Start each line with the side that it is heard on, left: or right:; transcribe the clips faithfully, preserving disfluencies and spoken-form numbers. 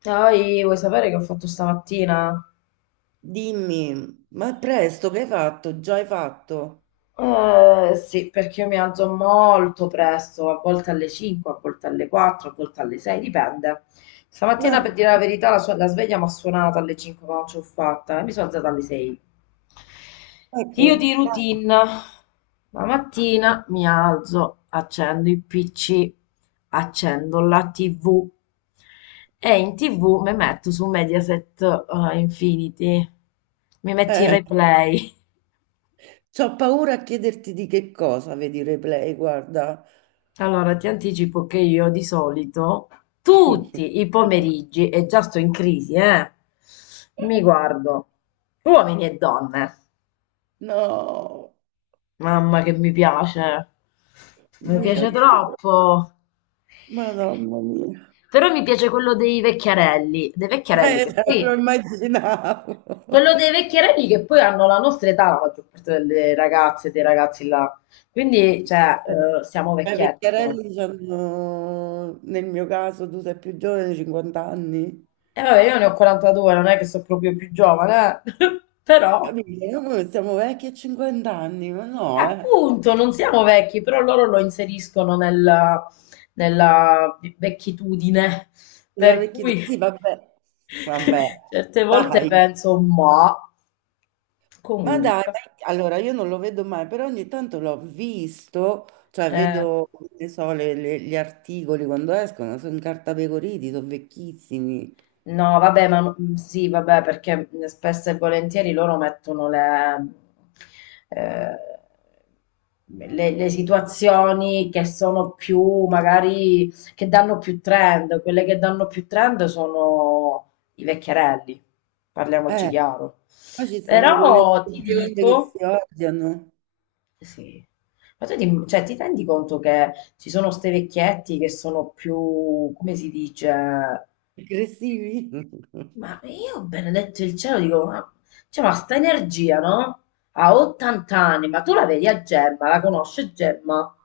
left: Poi vuoi sapere che ho fatto stamattina?
right: Dimmi, ma presto che hai fatto? Già hai fatto?
left: Eh, sì, perché io mi alzo molto presto, a volte alle cinque, a volte alle quattro, a volte alle sei, dipende. Stamattina,
right: Ma
left: per dire la verità, la, sua- la sveglia mi ha suonato alle cinque, ma non ce l'ho fatta e mi sono alzata alle sei. Io
right: ecco,
left: di routine, la mattina mi alzo, accendo il pi ci, accendo la tivù e in tivù mi metto su Mediaset eh, Infinity, mi metto i
right: eh,
left: replay.
right: c'ho paura a chiederti di che cosa, vedi il replay, guarda.
left: Allora, ti anticipo che io di solito tutti i pomeriggi, e già sto in crisi, eh, mi guardo uomini e donne.
right: No,
left: Mamma che mi piace, mi
right: mio
left: piace
right: Dio,
left: troppo.
right: Madonna mia.
left: Però mi piace quello dei vecchiarelli, dei vecchiarelli
right: Eh,
left: che
right: lo
left: poi,
right: immaginavo.
left: quello dei vecchiarelli che poi hanno la nostra età, la maggior parte delle ragazze e dei ragazzi là. Quindi, cioè, eh, siamo
right: I
left: vecchietti noi.
right: vecchiarelli hanno, nel mio caso, tu sei più giovane, cinquanta anni.
left: E vabbè, io ne ho quarantadue, non è che sono proprio più giovane, eh. Però,
right: Capito? Noi siamo vecchi a cinquanta anni, ma
left: eh,
right: no, eh.
left: appunto, non siamo vecchi, però loro lo inseriscono nella, nella vecchitudine,
right: La
left: per
right: vecchia...
left: cui
right: Sì, vabbè, vabbè,
left: certe volte
right: dai.
left: penso, ma
right: Ma dai,
left: comunque,
right: ma- allora io non lo vedo mai, però ogni tanto l'ho visto, cioè
left: eh.
right: vedo, ne so, le- le- gli articoli quando escono, sono incartapecoriti, sono vecchissimi.
left: No, vabbè, ma mm, sì, vabbè, perché spesso e volentieri loro mettono le, eh, le- le situazioni che sono più, magari, che danno più trend. Quelle che danno più trend sono i vecchierelli, parliamoci
right: Eh,
left: chiaro.
right: poi ci stanno quelle
left: Però ti
right: bionde che
left: dico,
right: si odiano,
left: sì, ma tu ti, cioè, ti rendi conto che ci sono ste vecchietti che sono più, come si dice?
right: aggressivi.
left: Ma io, ho benedetto il cielo, dico, ma, cioè, ma sta energia, no? Ha ottanta anni, ma tu la vedi a Gemma, la conosce Gemma?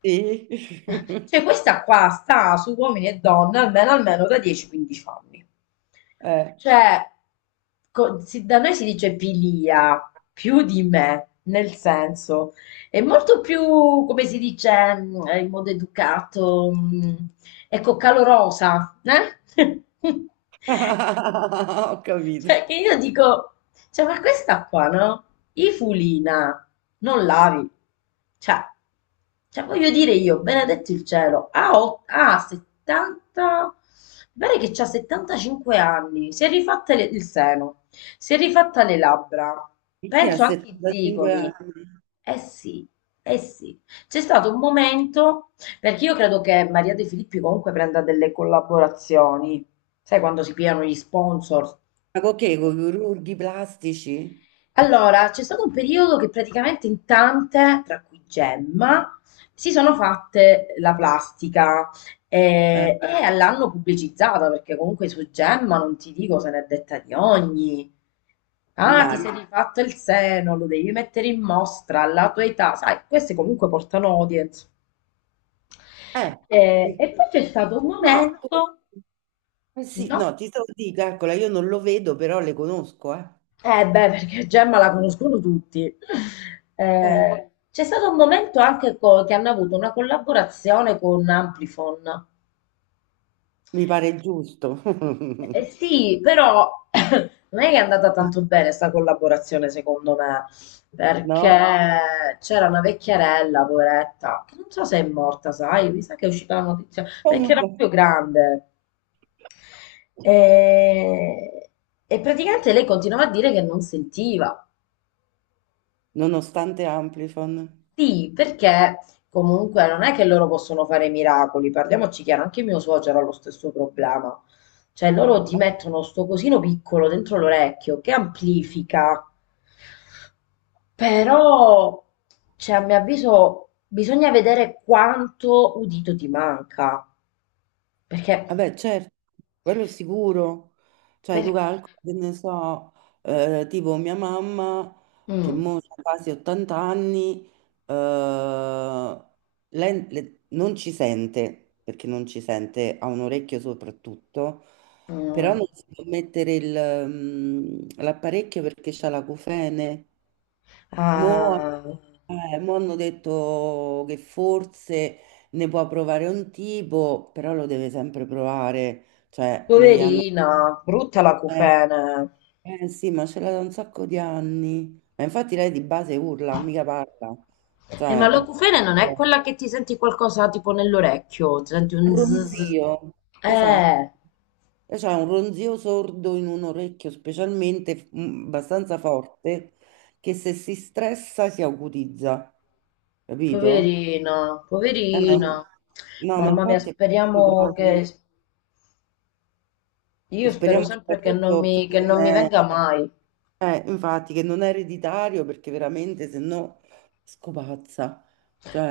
right: Sì.
left: Cioè, questa qua sta su uomini e donne almeno, almeno da dieci quindici anni.
right: Eh.
left: Cioè, co- si- da noi si dice pilia, più di me, nel senso, è molto più, come si dice, mh, in modo educato, mh, ecco, calorosa, eh?
right: Ho
left: Cioè,
right: capito.
left: che io dico, cioè, ma questa qua, no? I fulina, non lavi. Cioè, cioè, voglio dire io, benedetto il cielo, ha, ot- ha settanta, mi pare che c'ha settantacinque anni, si è rifatta le- il seno, si è rifatta le labbra,
right: Chi ha
left: penso anche i
right: settantacinque
left: zigomi.
right: anni?
left: Eh sì, eh sì. C'è stato un momento, perché io credo che Maria De Filippi comunque prenda delle collaborazioni. Sai quando si pigliano gli sponsor?
right: Ma con che? Con
left: Tipo.
right: i chirurghi plastici?
left: Allora, c'è stato un periodo che praticamente in tante, tra cui Gemma, si sono fatte la plastica
right: Eh,
left: eh, e l'hanno pubblicizzata perché comunque su Gemma non ti dico se n'è detta di ogni. Ah, ti sei
right: immagino.
left: rifatto il seno, lo devi mettere in mostra alla tua età, sai, queste comunque portano audience.
right: Eh,
left: Eh,
right: sì.
left: e poi c'è stato un
right: no, tu-
left: momento,
right: eh sì,
left: no?
right: no, ti devo dire, calcola, io non lo vedo, però le conosco, eh.
left: Eh beh, perché Gemma la conoscono tutti.
right: Eh,
left: Eh, c'è stato un momento anche co- che hanno avuto una collaborazione con Amplifon.
right: mi pare giusto.
left: Eh, sì, però non è che è andata tanto bene sta collaborazione, secondo me, perché
right: No?
left: c'era una vecchierella, poveretta, che non so se è morta, sai, mi sa che è uscita la notizia, perché era
right: Comunque,
left: proprio grande. E, e praticamente lei continuava a dire che non sentiva.
right: nonostante Amplifon.
left: Sì, perché comunque non è che loro possono fare miracoli, parliamoci chiaro, anche mio suocero ha lo stesso problema. Cioè, loro ti mettono sto cosino piccolo dentro l'orecchio che amplifica, però, cioè, a mio avviso, bisogna vedere quanto udito ti manca. Perché,
right: Vabbè, certo, quello sicuro. Cioè, tu
left: perché,
right: calcoli, che ne so, eh, tipo mia mamma, che
left: mm,
right: mo ha quasi ottanta anni, eh, lei le- non ci sente, perché non ci sente, ha un orecchio soprattutto, però
left: mm.
right: non si può mettere il, mm, l'apparecchio perché c'ha l'acufene. Mo,
left: Ah,
right: eh, mo hanno detto che forse ne può provare un tipo, però lo deve sempre provare, cioè non gli hanno...
left: poverina, brutta la
right: Eh,
left: cufene.
right: eh, sì, ma ce l'ha da un sacco di anni. Ma infatti lei di base urla, mica parla.
left: Eh, ma
right: Cioè,
left: l'acufene non è
right: eh,
left: quella che ti senti qualcosa tipo nell'orecchio, ti senti un zzz.
right: ronzio, esatto.
left: Eh,
right: E c'è un ronzio sordo in un orecchio specialmente mm, abbastanza forte che se si stressa si acutizza, capito?
left: poverina,
right: Eh,
left: poverina.
right: ma- no, ma
left: Mamma mia,
right: infatti è peccato
left: speriamo
right: proprio.
left: che... Io spero
right: Speriamo
left: sempre che non
right: soprattutto
left: mi,
right: che
left: che
right: non
left: non mi
right: è,
left: venga mai.
right: eh, infatti, che non è ereditario perché veramente se no scopazza.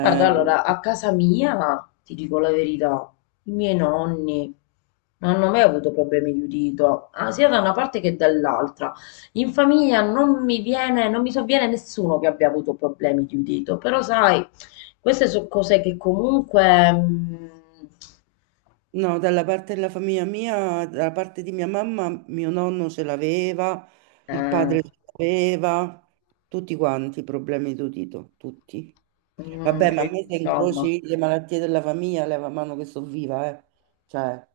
left: Guarda, allora, a casa mia, ti dico la verità, i miei nonni non hanno mai avuto problemi di udito, ah, sia da una parte che dall'altra. In famiglia non mi viene, non mi sovviene nessuno che abbia avuto problemi di udito, però sai, queste sono cose che comunque... mm,
right: no, dalla parte della famiglia mia, dalla parte di mia mamma, mio nonno ce l'aveva, il
left: eh,
right: padre ce l'aveva, tutti quanti i problemi d'udito, tutti.
left: mm,
right: Vabbè, ma a
left: quindi,
right: me se
left: insomma,
right: incroci le malattie della famiglia, leva mano che sto viva, eh. Cioè,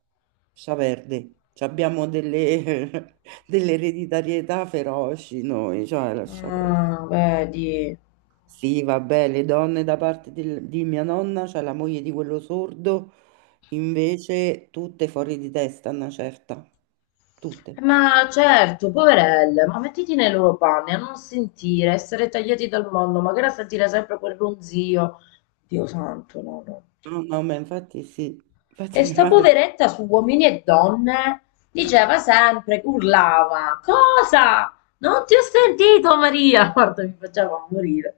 right: sta verde. Ci abbiamo delle, delle ereditarietà feroci noi, cioè, lascia perdere.
left: ah, vedi.
right: Sì, vabbè, le donne da parte del- di mia nonna, cioè la moglie di quello sordo, invece tutte fuori di testa, una certa, tutte.
left: Ma certo, poverelle, ma mettiti nei loro panni a non sentire, essere tagliati dal mondo, magari a sentire sempre quel ronzio. Dio santo, no, no.
right: No, no, ma infatti sì, infatti
left: E
right: mia
left: sta
right: madre,
left: poveretta su Uomini e Donne diceva sempre, urlava, cosa? Non ti ho sentito Maria! Guarda, mi faceva morire.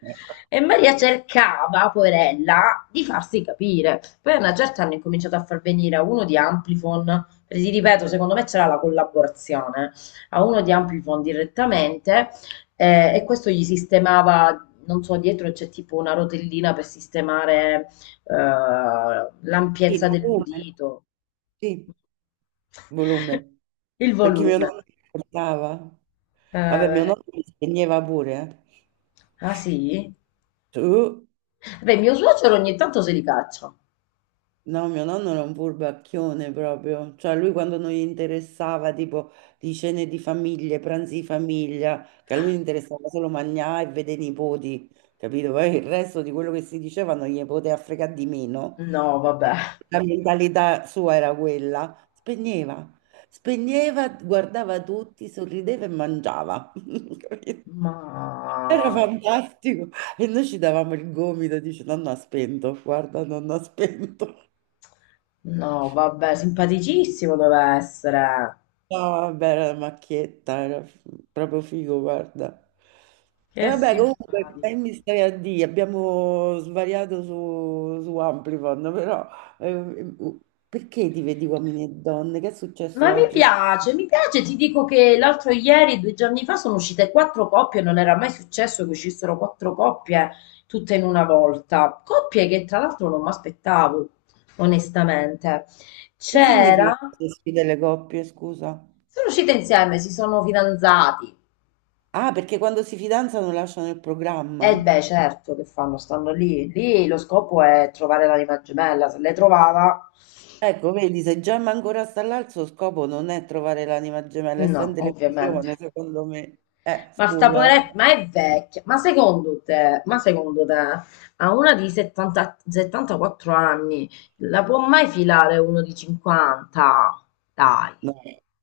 left: E Maria cercava, poverella, di farsi capire. Poi a una certa hanno incominciato a far venire a uno di Amplifon, perché ti ripeto, secondo me c'era la collaborazione, a uno di Amplifon direttamente eh, e questo gli sistemava, non so, dietro c'è tipo una rotellina per sistemare ehm,
right: sì,
left: l'ampiezza
right: volume,
left: dell'udito,
right: sì, volume,
left: il
right: perché mio
left: volume.
right: nonno mi portava. Vabbè, mio
left: Eh,
right: nonno mi spegneva pure, eh.
left: ah sì?
right: Tu?
left: Beh, mio suocero ogni tanto se li caccia.
right: No, mio nonno era un furbacchione proprio, cioè lui quando non gli interessava tipo di cene di famiglie, pranzi di famiglia, che a lui interessava solo mangiare e vedere i nipoti, capito? Poi il resto di quello che si diceva non gli poteva fregare di meno,
left: No,
right: perché
left: vabbè.
right: la mentalità sua era quella, spegneva, spegneva, guardava tutti, sorrideva e mangiava, capito?
left: Ma...
right: Era fantastico e noi ci davamo il gomito, dice nonno ha spento, guarda nonno ha spento.
left: No, vabbè, simpaticissimo deve essere.
right: No, vabbè, era la macchietta, era f- proprio figo, guarda. E
left: Che
right: vabbè, comunque, che
left: simpatico.
right: mi stai a dire? Abbiamo svariato su, su Amplifon, però eh, perché ti vedi uomini e donne? Che è successo
left: Ma mi
right: oggi?
left: piace, mi piace, ti dico che l'altro ieri, due giorni fa, sono uscite quattro coppie, non era mai successo che uscissero quattro coppie tutte in una volta. Coppie che tra l'altro non mi aspettavo, onestamente.
right: Che significa
left: C'era,
right: queste sfide delle coppie, scusa?
left: sono uscite insieme, si sono fidanzati.
right: Ah, perché quando si fidanzano lasciano il
left: E
right: programma?
left: beh, certo che fanno, stanno lì. Lì lo scopo è trovare l'anima gemella, se l'hai trovata,
right: Ecco, vedi, se Gemma ancora sta là, il suo scopo non è trovare l'anima gemella, è
left: no,
right: sta in
left: ovviamente.
right: televisione, secondo me. Eh,
left: Ma sta
right: scusa.
left: poveretta, ma è vecchia. Ma secondo te, ma secondo te, a una di settanta settantaquattro anni la può mai filare uno di cinquanta? Dai.
right: No,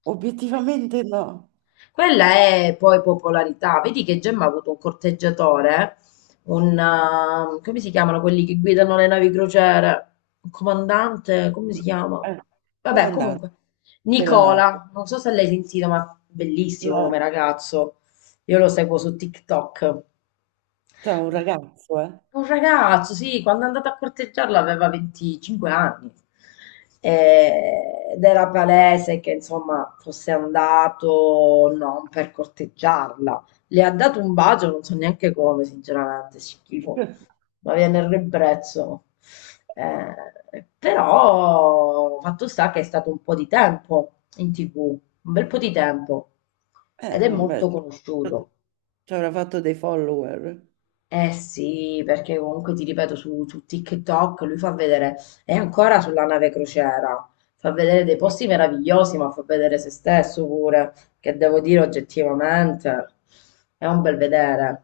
right: obiettivamente no.
left: Quella è poi popolarità. Vedi che Gemma ha avuto un corteggiatore, un, ehm, come si chiamano quelli che guidano le navi crociere? Un comandante, come si chiama?
right: Eh,
left: Vabbè,
right: comandante
left: comunque.
right: della nave.
left: Nicola, non so se l'hai sentito, ma bellissimo
right: No,
left: come ragazzo. Io lo seguo su TikTok.
right: c'è un
left: Ma
right: ragazzo, eh.
left: Un ragazzo, sì, quando è andato a corteggiarla aveva venticinque anni. E- ed era palese che insomma fosse andato non per corteggiarla. Le ha dato un bacio, non so neanche come, sinceramente, schifo, ma viene il ribrezzo. Eh, però fatto sta che è stato un po' di tempo in tivù, un bel po' di tempo ed
right: Eh,
left: è
right: vabbè,
left: molto conosciuto.
right: ci avrà fatto dei follower.
left: Eh sì, perché comunque ti ripeto su, su TikTok lui fa vedere, è ancora sulla nave crociera, fa vedere dei posti meravigliosi, ma fa vedere se stesso pure, che devo dire oggettivamente, è un bel vedere.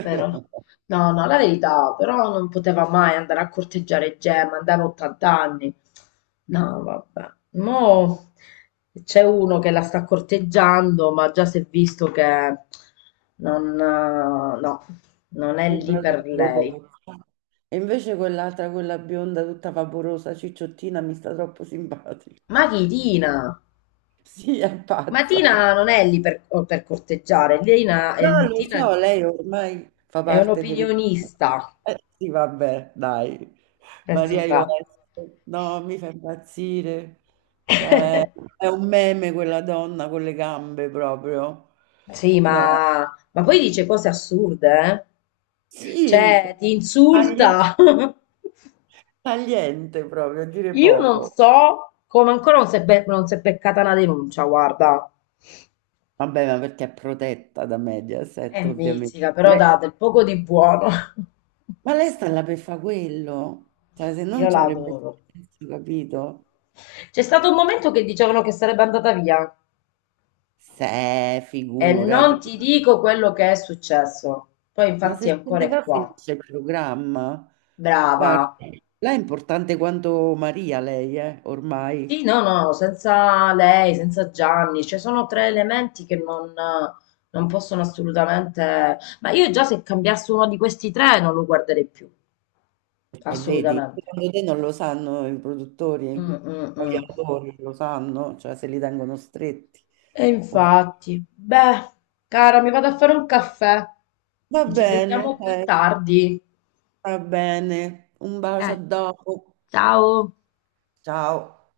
left: Però, no, no, la verità, però non poteva mai andare a corteggiare Gemma, andava a ottanta anni. No, vabbè. Mo c'è uno che la sta corteggiando, ma già si è visto che non, eh, no, non è
right: Il
left: lì
right: brother
left: per
right: di
left: lei.
right: Bococcio. E invece quell'altra, quella bionda tutta vaporosa, cicciottina, mi sta troppo simpatica.
left: Ma chi Tina?
right: Sì, è
left: Ma
right: pazza.
left: Tina non è lì per, oh, per corteggiare. Lina, è,
right: No, lo
left: Tina
right: so, lei ormai fa
left: è
right: parte del...
left: un'opinionista.
right: Eh, sì, vabbè, dai.
left: È
right: Maria
left: simpatico.
right: Ionesco, no, mi fa impazzire. Cioè, è un meme quella donna con le gambe proprio.
left: Sì,
right: No,
left: ma, ma poi dice cose assurde, eh?
right: sì,
left: Cioè, ti
right: tagliente,
left: insulta.
right: tagliente proprio, a dire
left: Io non
right: poco.
left: so come ancora non si è, be- non si è beccata una denuncia, guarda.
right: Vabbè, ma perché è protetta da
left: È
right: Mediaset, ovviamente.
left: mitica, però
right: Lei-
left: dà del poco di buono.
right: ma lei sta là per fare quello. Cioè, se non
left: Io
right: ci
left: la
right: avrebbe
left: adoro.
right: senso, capito?
left: C'è stato un momento che dicevano che sarebbe andata via.
right: Se,
left: E
right: figurati.
left: non ti dico quello che è successo. Poi
right: Ma se
left: infatti
right: se
left: ancora
right: ne
left: è
right: va
left: qua.
right: finisce il programma.
left: Brava.
right: Guarda, lei è importante quanto Maria, lei, eh, ormai.
left: Sì, no, no, senza lei, senza Gianni, cioè sono tre elementi che non, non possono assolutamente... Ma io già se cambiassi uno di questi tre non lo guarderei più,
right: E vedi,
left: assolutamente.
right: secondo te non lo sanno i
left: Mm,
right: produttori?
left: mm,
right: Gli
left: mm.
right: autori lo sanno, cioè se li tengono stretti.
left: E
right: Ov-
left: infatti, beh, cara, mi vado a fare un caffè.
right: va
left: Ci
right: bene,
left: sentiamo più
right: ok,
left: tardi.
right: va bene. Un bacio
left: Eh,
right: a dopo.
left: ciao.
right: Ciao.